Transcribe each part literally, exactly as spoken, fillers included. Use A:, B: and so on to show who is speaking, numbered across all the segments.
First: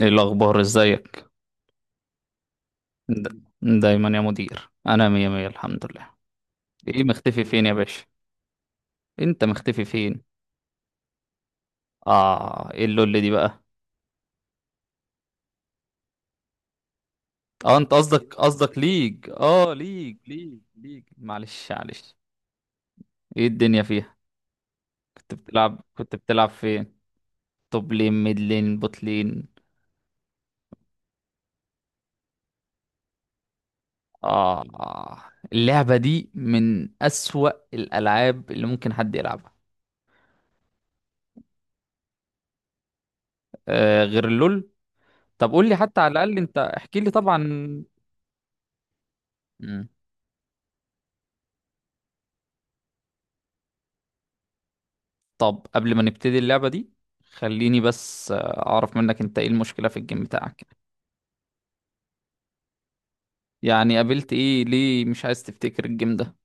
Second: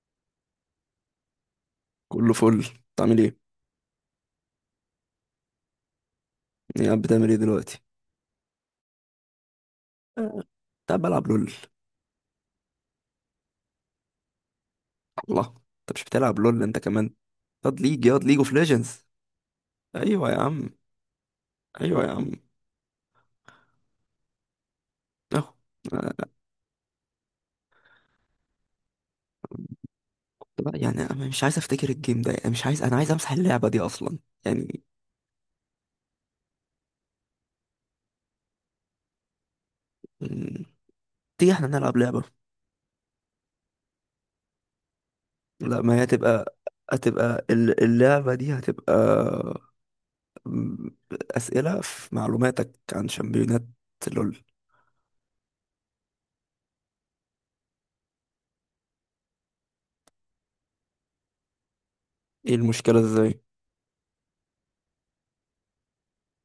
A: ايه الاخبار؟ ازيك؟
B: كله فل، انت عامل
A: د-
B: ايه؟
A: دايما يا مدير، انا مية مية، الحمد لله.
B: ايه قاعد
A: ايه؟
B: بتعمل ايه
A: مختفي فين يا
B: دلوقتي؟
A: باشا؟ انت مختفي فين؟
B: آه، كنت قاعد بلعب لول.
A: اه، ايه اللول دي بقى؟
B: الله. انت مش بتلعب لول انت كمان؟
A: اه،
B: ياض
A: انت
B: ليج ياض
A: قصدك
B: ليج اوف
A: قصدك
B: ليجندز.
A: ليج، اه ليج
B: ايوه يا
A: ليج
B: عم،
A: ليج معلش
B: ايوه يا
A: معلش.
B: عم.
A: ايه الدنيا فيها؟ كنت
B: اهو.
A: بتلعب كنت
B: آه.
A: بتلعب فين؟ توب لين، ميد لين، بوت لين.
B: لا، يعني انا مش عايز افتكر الجيم ده، يعني مش عايز، انا عايز امسح اللعبه دي اصلا،
A: اه.
B: يعني.
A: آه. اللعبة دي من اسوأ الالعاب اللي ممكن حد يلعبها.
B: مم، تيجي احنا نلعب لعبه.
A: آه، غير اللول. طب قول لي
B: لا، ما
A: حتى
B: هي
A: على الاقل،
B: هتبقى،
A: انت احكي لي طبعا.
B: هتبقى ال- اللعبه دي هتبقى. مم، اسئله في معلوماتك عن شامبيونات، لول.
A: طب قبل ما نبتدي اللعبة دي، خليني بس آه، أعرف منك أنت، إيه المشكلة في الجيم بتاعك؟
B: ايه المشكله ازاي؟
A: يعني قابلت إيه؟ ليه مش عايز تفتكر الجيم ده؟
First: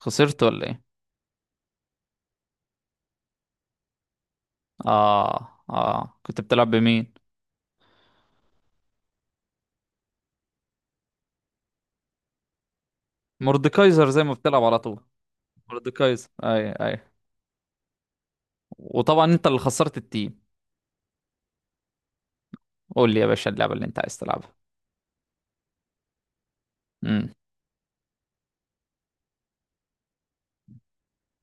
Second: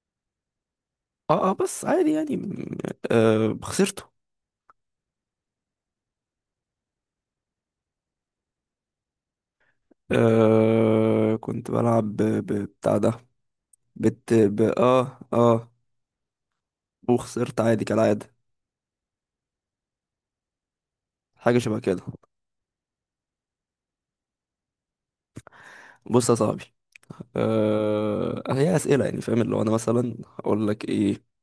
A: خسرت ولا إيه؟
B: اه اه، بس عادي يعني م- آه خسرته.
A: آه آه، كنت بتلعب بمين؟
B: آه كنت بلعب ب- ب- بتاع ده.
A: مورديكايزر زي ما
B: بت ب
A: بتلعب على طول؟
B: اه اه
A: مورديكايزر؟ أي أي.
B: وخسرت عادي كالعادة.
A: وطبعا أنت اللي خسرت التيم.
B: حاجة شبه كده.
A: قول لي يا باشا اللعبة اللي أنت عايز تلعبها.
B: بص يا صاحبي،
A: امم.
B: آه هي أسئلة، يعني فاهم، اللي هو أنا مثلا هقول لك إيه،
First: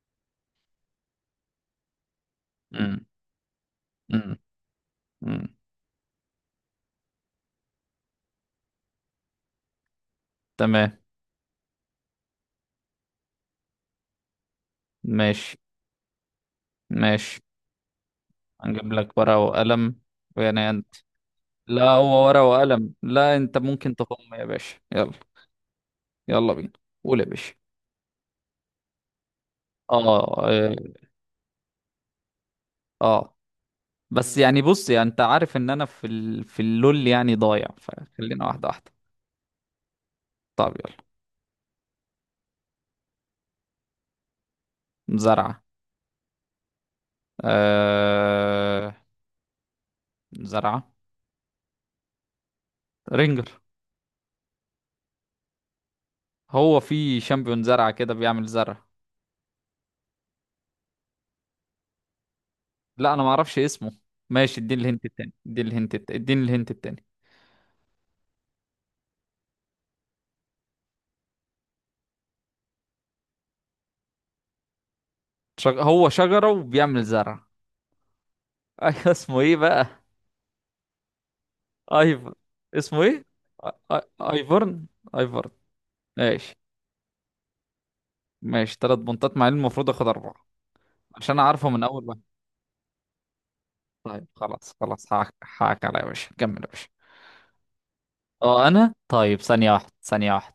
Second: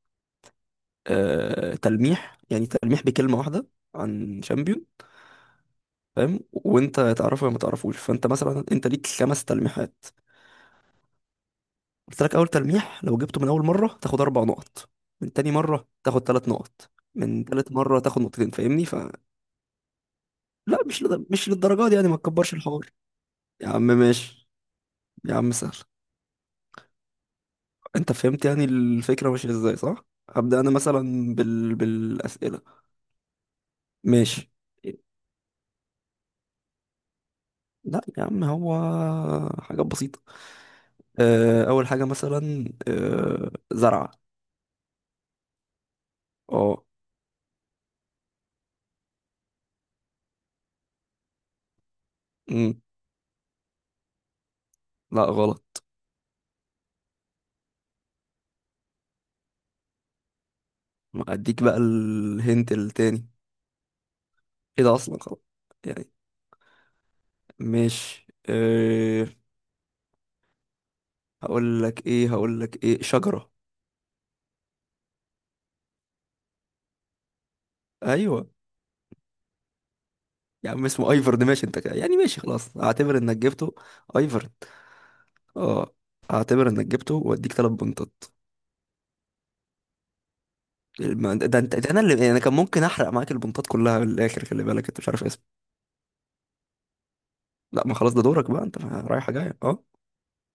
B: آه تلميح، يعني تلميح
A: امم.
B: بكلمة واحدة
A: امم.
B: عن شامبيون.
A: امم.
B: فاهم، وأنت تعرفه يا ما تعرفوش، فأنت مثلا أنت ليك خمس تلميحات.
A: تمام.
B: قلت لك، اول تلميح لو جبته من اول مره تاخد اربع نقط، من تاني
A: ماشي.
B: مره تاخد ثلاث نقط،
A: ماشي.
B: من تالت مره تاخد نقطتين. فاهمني
A: هنجيب
B: فلا؟
A: لك ورقة وقلم، ويعني أنت.
B: مش لد... مش للدرجه
A: لا،
B: دي، يعني ما
A: هو ورقة
B: تكبرش الحوار.
A: وقلم؟ لا، أنت
B: يا عم
A: ممكن تقوم يا
B: ماشي،
A: باشا، يلا.
B: يا عم سهل.
A: يلا بينا. قول يا باشا.
B: انت فهمت يعني الفكره ماشيه ازاي،
A: اه
B: صح؟ ابدا، انا
A: اه.
B: مثلا بال... بالاسئله.
A: آه. بس
B: ماشي.
A: يعني، بص يعني انت عارف ان انا في ال... في اللول يعني ضايع،
B: لا يا عم،
A: فخلينا واحده
B: هو
A: واحده.
B: حاجات بسيطه.
A: طب يلا.
B: آه، اول حاجه مثلا، آه، زرعه.
A: زرعه.
B: اه.
A: آه... زرعه؟
B: أمم،
A: رينجر؟
B: لا غلط.
A: هو في شامبيون زرعه كده بيعمل زرع؟
B: ما اديك بقى الهنت
A: لا، انا
B: التاني.
A: ما اعرفش اسمه. ماشي، اديني
B: ايه ده
A: الهنت
B: اصلا،
A: التاني،
B: خلاص.
A: اديني الهنت
B: يعني
A: التاني، اديني الهنت التاني.
B: مش أه... هقول لك ايه هقول لك ايه شجرة.
A: شج... هو شجره وبيعمل زرع؟
B: ايوه
A: ايوه، اسمه ايه بقى؟
B: يا عم، اسمه ايفرد. ماشي انت كده. يعني
A: ايفر.
B: ماشي خلاص،
A: اسمه
B: اعتبر
A: ايه؟
B: انك
A: آ-
B: جبته.
A: آ-
B: ايفرد،
A: ايفرن. ايفرن.
B: اه.
A: ماشي.
B: اعتبر انك جبته واديك ثلاث بنطات.
A: ماشي، تلات بنطات، مع إن المفروض اخد اربعه، عشان
B: الم- ده
A: اعرفه
B: انت
A: من
B: ده انا
A: اول
B: اللي،
A: واحد.
B: يعني انا كان ممكن احرق معاك البنطات كلها من
A: طيب
B: الاخر. خلي
A: خلاص،
B: بالك انت
A: خلاص،
B: مش عارف
A: حقك
B: اسمه.
A: حقك عليا يا باشا، كمل يا باشا.
B: لا ما خلاص، ده دورك بقى،
A: اه،
B: انت
A: انا
B: رايحه
A: طيب،
B: جايه
A: ثانية
B: اه.
A: واحدة، ثانية واحدة.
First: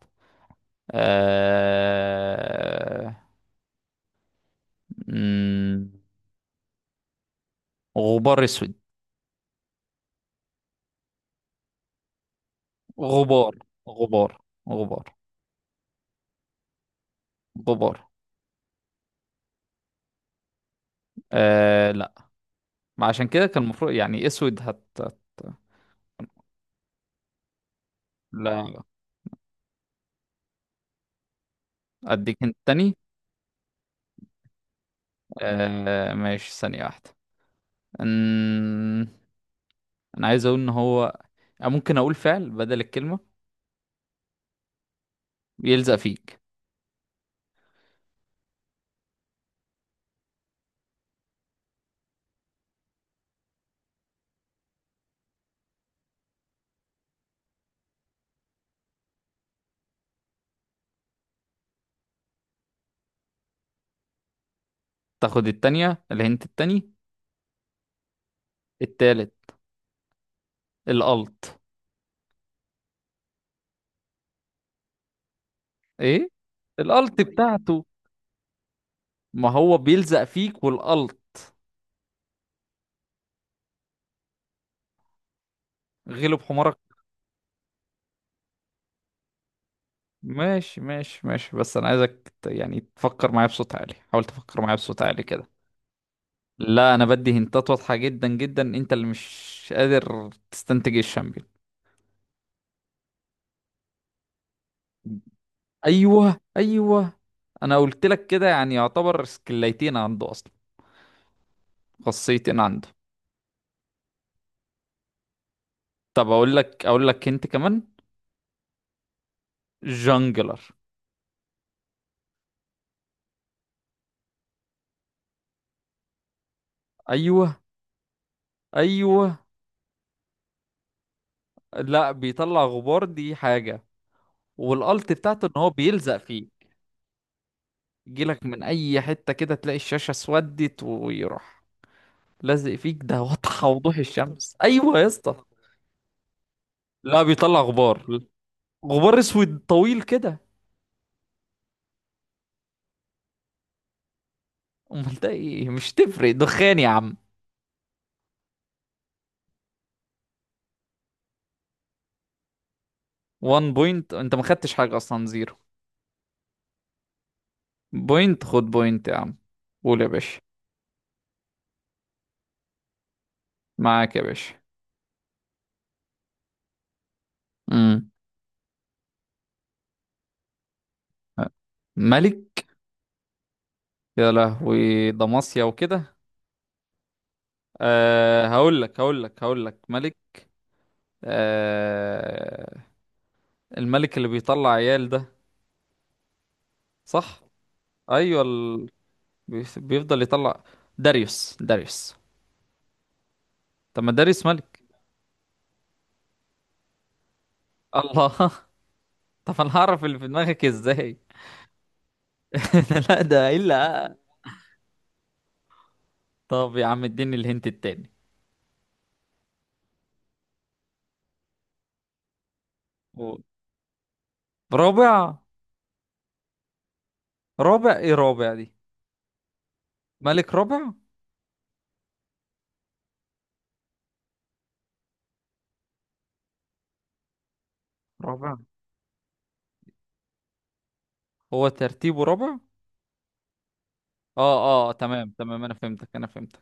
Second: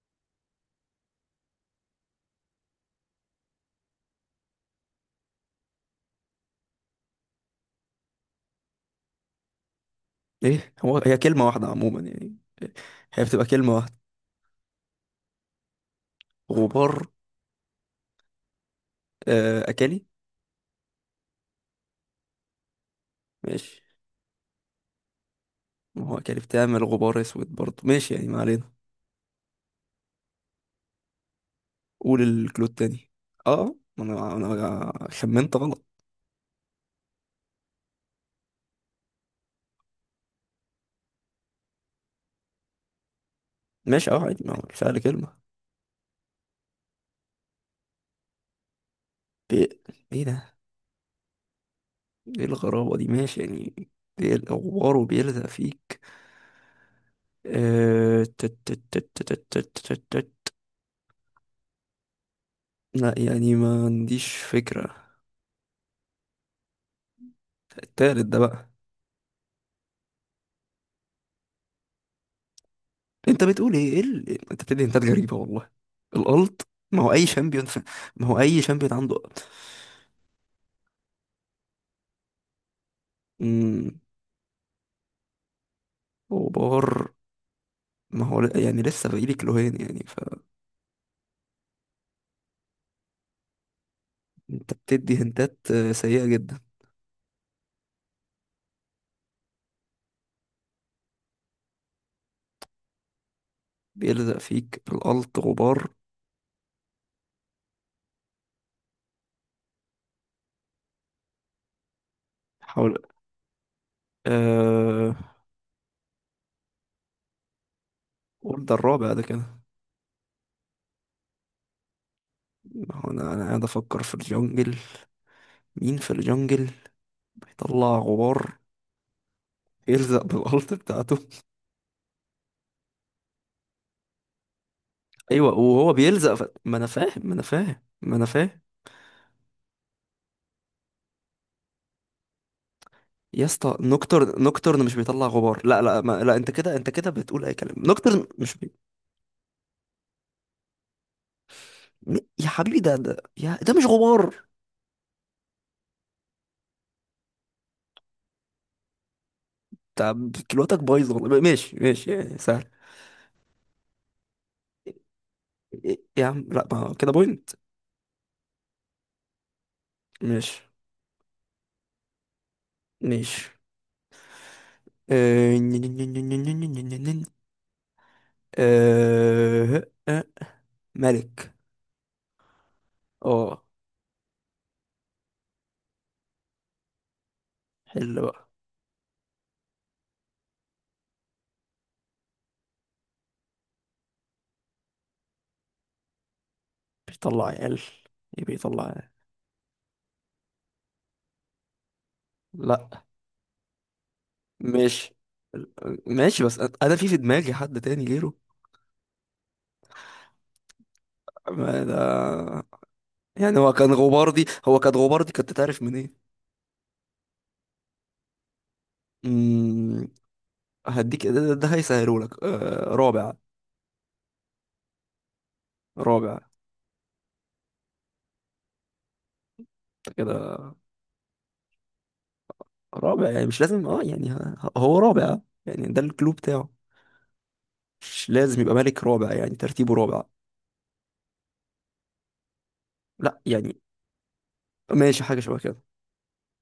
A: آه... مم، غبار اسود.
B: ايه هو، هي كلمه واحده عموما يعني. هي بتبقى
A: غبار.
B: كلمه واحده.
A: غبار. غبار.
B: غبار.
A: غبار.
B: آه اكلي.
A: آه... لا. ما عشان كده كان
B: ماشي،
A: المفروض يعني اسود هت... هت...
B: ما هو اكلي بتعمل غبار اسود برضه. ماشي يعني، ما علينا.
A: لا.
B: قول
A: اديك انت
B: الكلو
A: تاني.
B: التاني. اه، ما انا انا خمنت غلط.
A: آه... ماشي، ثانية واحدة. مم، انا عايز اقول ان هو، ممكن اقول فعل بدل الكلمة.
B: ماشي اه، عادي، ما هو الفعل كلمة.
A: يلزق فيك.
B: بي... ايه ده. ايه الغرابة دي؟ ماشي يعني. ايه الغبار وبيلزق فيك؟ آه، تت- تت- تت- تت- تت- تت- تت. لا يعني، ما عنديش فكرة.
A: تاخد التانية، الهنت التاني.
B: التالت ده بقى.
A: التالت. الألت.
B: انت بتقول ايه؟ ايه ال... انت بتدي انتات غريبة والله.
A: ايه
B: الالت. ما هو
A: الألت
B: اي شامبيون ف...
A: بتاعته؟
B: ما هو اي شامبيون عنده ألت.
A: ما هو بيلزق فيك والألت.
B: امم
A: غلب حمارك.
B: غبار. ما هو ل- يعني لسه باقيلي كلوهين يعني.
A: ماشي ماشي ماشي، بس انا عايزك ت- يعني تفكر معايا بصوت عالي، حاول تفكر
B: انت
A: معايا بصوت
B: بتدي
A: عالي كده.
B: هنتات آه، سيئة جدا.
A: لا، انا بدي هنتات واضحة جدا جدا، انت اللي مش قادر تستنتج الشامبيون.
B: بيلزق فيك القلط غبار.
A: ايوه ايوه. انا قلت لك كده، يعني يعتبر سكليتين عنده اصلا. خاصيتين عنده.
B: حاول. أه...
A: طب اقول لك، اقول لك انت كمان.
B: قول ده الرابع ده كده.
A: جانجلر.
B: ما هو انا، انا قاعد افكر في الجنجل، مين في الجنجل
A: ايوه.
B: بيطلع غبار
A: ايوه.
B: يلزق بالقلط بتاعته.
A: لا، بيطلع غبار دي حاجة، والالت بتاعته
B: ايوه،
A: ان هو
B: وهو
A: بيلزق
B: بيلزق ف...
A: فيه.
B: ما انا فاهم، ما انا فاهم، ما انا
A: يجيلك
B: فاهم.
A: من اي حتة كده تلاقي الشاشة اسودت ويروح لازق فيك. ده
B: يا
A: واضحة
B: اسطى،
A: وضوح
B: نوكتر
A: الشمس.
B: نوكترن مش
A: ايوه يا
B: بيطلع
A: اسطى.
B: غبار. لا لا ما... لا، انت كده انت كده
A: لا،
B: بتقول اي
A: بيطلع
B: كلام.
A: غبار.
B: نوكترن مش بي...
A: غبار اسود طويل كده.
B: م- يا حبيبي، ده ده يا... ده مش غبار.
A: امال ده ايه؟ مش تفرق، دخان يا عم.
B: طب كلوتك بايظه والله. ماشي ماشي، يعني سهل.
A: 1 بوينت، انت ما خدتش حاجة اصلا، زيرو
B: إيه، يا عم لا، ما كده بوينت.
A: بوينت. خد بوينت يا عم. قول يا باشا.
B: ماشي ماشي.
A: معاك يا باشا.
B: آه، نن- نن- نن- نن- نن- نن- نن- نن.
A: امم.
B: آه، آه، ملك.
A: ملك.
B: اه،
A: يا لهوي ده مصيا وكده.
B: حلو
A: أه،
B: بقى.
A: هقول لك هقول لك هقول لك ملك. آه. الملك اللي بيطلع عيال ده. صح.
B: بيطلع عيال.
A: ايوه
B: ايه بيطلع
A: ال...
B: عيال؟
A: بي- بيفضل يطلع. داريوس. داريوس.
B: لا.
A: طب ما داريوس ملك.
B: ماشي ماشي، بس أ- انا في في دماغي حد تاني غيره.
A: الله. طب انا هعرف اللي في دماغك ازاي؟
B: ما ده،
A: لا، ده
B: يعني هو كان
A: الا.
B: غباردي هو كان غباردي، كنت تعرف منين؟
A: طب يا عم اديني الهنت التاني.
B: مم، هديك ده, ده, ده هيسهلهولك، آه، رابع.
A: و- رابع.
B: رابع
A: رابع. ايه رابع دي؟ ملك
B: كده،
A: رابع.
B: رابع يعني مش لازم. اه يعني ه- هو رابع آه. يعني ده الكلوب بتاعه. مش
A: رابع.
B: لازم يبقى ملك رابع، يعني ترتيبه رابع.
A: هو ترتيبه رابع.
B: لا يعني.
A: اه اه،
B: ماشي،
A: تمام
B: حاجة شبه
A: تمام، انا
B: كده.
A: فهمتك انا فهمتك.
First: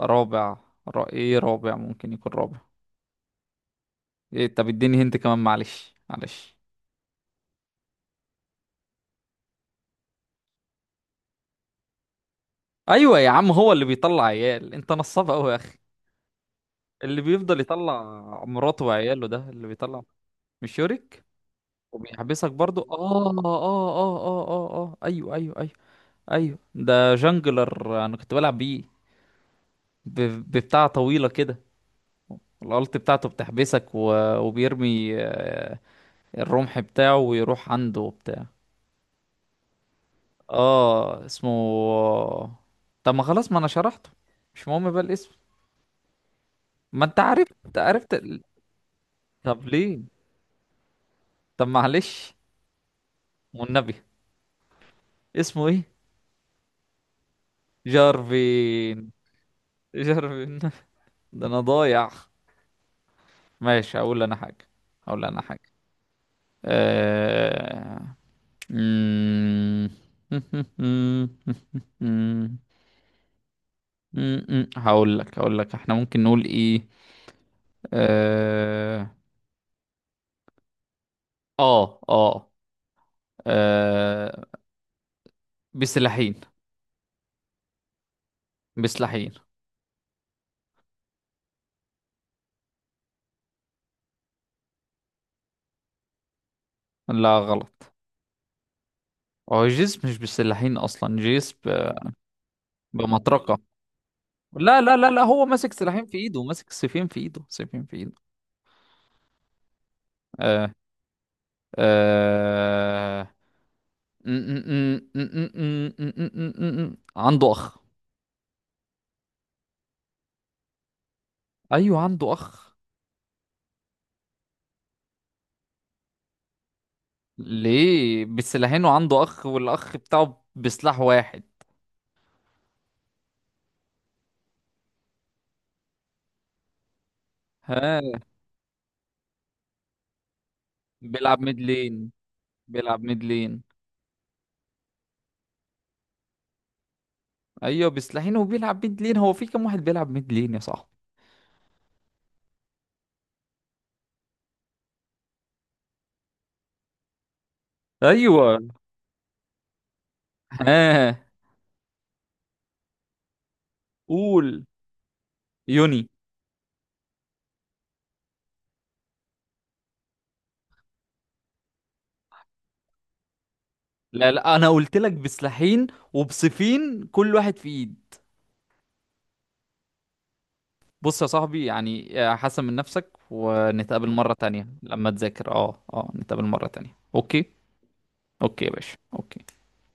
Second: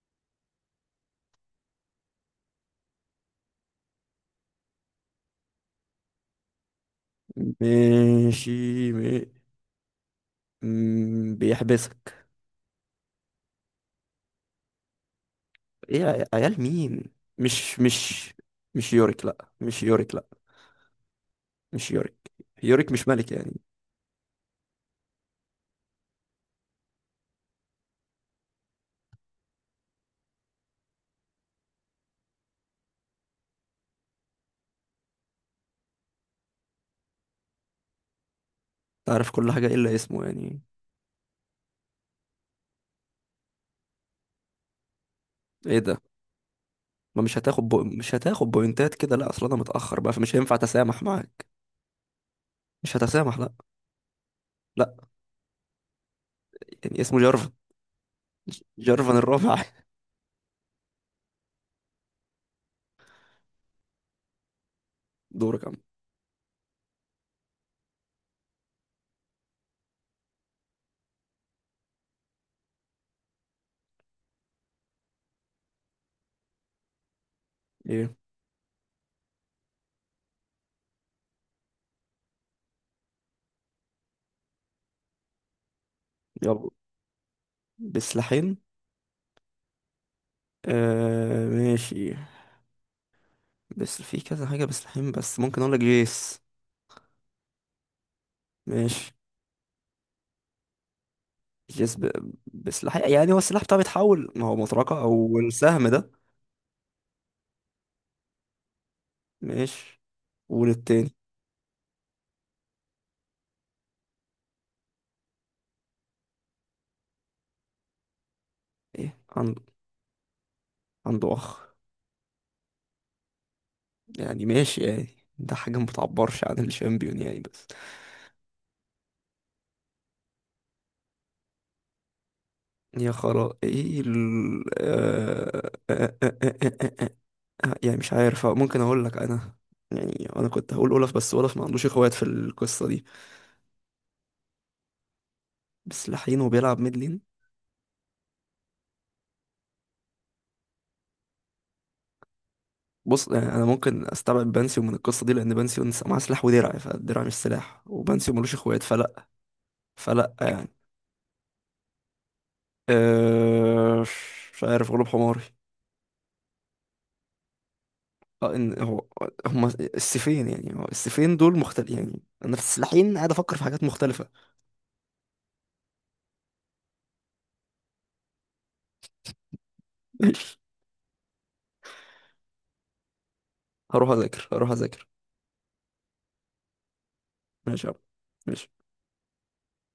A: رابع. را... ايه، رابع ممكن يكون رابع. إيه؟ طب اديني هنت كمان، معلش معلش.
B: ماشي. مي... مم، بيحبسك.
A: ايوه يا عم، هو اللي بيطلع عيال؟ انت نصاب قوي يا اخي.
B: ايه يا عيال مين؟
A: اللي بيفضل
B: مش
A: يطلع
B: مش
A: مراته
B: مش يوريك،
A: وعياله ده
B: لا،
A: اللي
B: مش
A: بيطلع.
B: يوريك، لا.
A: مش يوريك.
B: مش يوريك.
A: وبيحبسك برضو؟
B: يوريك مش
A: اه
B: ملك
A: اه
B: يعني.
A: اه اه اه اه، ايوه ايوه ايوه. ايوه ده جانجلر، انا كنت بلعب بيه. ب- ببتاع طويله كده. الالت بتاعته بتحبسك، و... وبيرمي آه، الرمح بتاعه، ويروح عنده وبتاع.
B: تعرف كل حاجة إلا اسمه يعني.
A: اه، اسمه. طب ما خلاص، ما انا شرحته، مش مهم بقى الاسم.
B: ايه ده.
A: ما انت
B: ما مش هتاخد
A: عرفت
B: بو...
A: عرفت
B: مش
A: ال-
B: هتاخد بوينتات كده، لا، اصل انا
A: طب
B: متأخر
A: ليه؟
B: بقى، فمش هينفع اتسامح معاك.
A: طب معلش،
B: مش هتسامح، لا.
A: والنبي.
B: لا
A: اسمه ايه؟
B: يعني اسمه جارفن،
A: جارفين.
B: جارفن الرابع.
A: جارفين. ده انا ضايع. ماشي، هقول انا حاجة. هقول انا حاجة.
B: دورك يا عم.
A: أه... مم. م-م. هقول لك هقول لك احنا ممكن نقول ايه.
B: ايه؟
A: اه. اه اه. آه، بسلاحين.
B: يلا. بسلاحين.
A: بسلاحين.
B: آه ماشي، بس في كذا حاجة بسلاحين، بس ممكن اقول لك جيس.
A: لا، غلط.
B: ماشي.
A: هو جسم مش بسلاحين اصلا، جسم.
B: جيس ب... بسلاح، يعني هو
A: بمطرقة.
B: السلاح بتاعه بيتحول، ما هو
A: لا لا
B: مطرقة
A: لا لا،
B: او
A: هو ماسك
B: السهم
A: سلاحين
B: ده.
A: في ايده، ماسك سيفين في ايده، سيفين في ايده.
B: ماشي.
A: آه.
B: وللتاني.
A: آه. م- م- م- م- م- م- م- م- عنده اخ.
B: ايه عنده؟ عنده اخ.
A: ايوه عنده اخ.
B: يعني ماشي يعني، ده حاجة ما بتعبرش عن الشامبيون يعني، بس.
A: ليه بسلاحين وعنده اخ والاخ بتاعه بسلاح واحد؟
B: يا خرا، ايه ال... آه... آه... آه... آه... آه... آه... آه، آه، يعني مش
A: ها؟
B: عارف. آه، ممكن اقول لك انا، يعني انا كنت هقول اولف، بس
A: بيلعب
B: اولف
A: ميد
B: ما عندوش
A: لين.
B: اخوات في القصه
A: بيلعب
B: دي.
A: ميد لين.
B: بس لحين، وبيلعب ميد لين.
A: ايوه، بسلاحين وبيلعب ميد لين، هو في كام واحد بيلعب ميد لين يا صاحبي؟
B: بص، يعني انا ممكن استبعد بانسيو من القصه دي، لان بانسيو نس- معاه سلاح ودرع، فالدرع مش سلاح، وبانسيو ملوش
A: ايوه.
B: اخوات فلا، فلا يعني.
A: ها.
B: أه مش
A: قول.
B: عارف، غلوب حماري.
A: يوني.
B: اه، ان هو، هما السيفين يعني، هو السيفين دول مختلف يعني. انا في السلاحين قاعد افكر في حاجات مختلفه.
A: لا لا، انا قلت لك بسلاحين وبسيفين، كل واحد في ايد.
B: ماشي.
A: بص يا صاحبي، يعني آه، حسن من نفسك، ونتقابل
B: هروح
A: مرة
B: اذاكر،
A: تانية
B: هروح اذاكر.
A: لما تذاكر، اه اه نتقابل مرة تانية، اوكي؟
B: ماشي يا عم.
A: اوكي يا
B: ماشي
A: باشا، اوكي.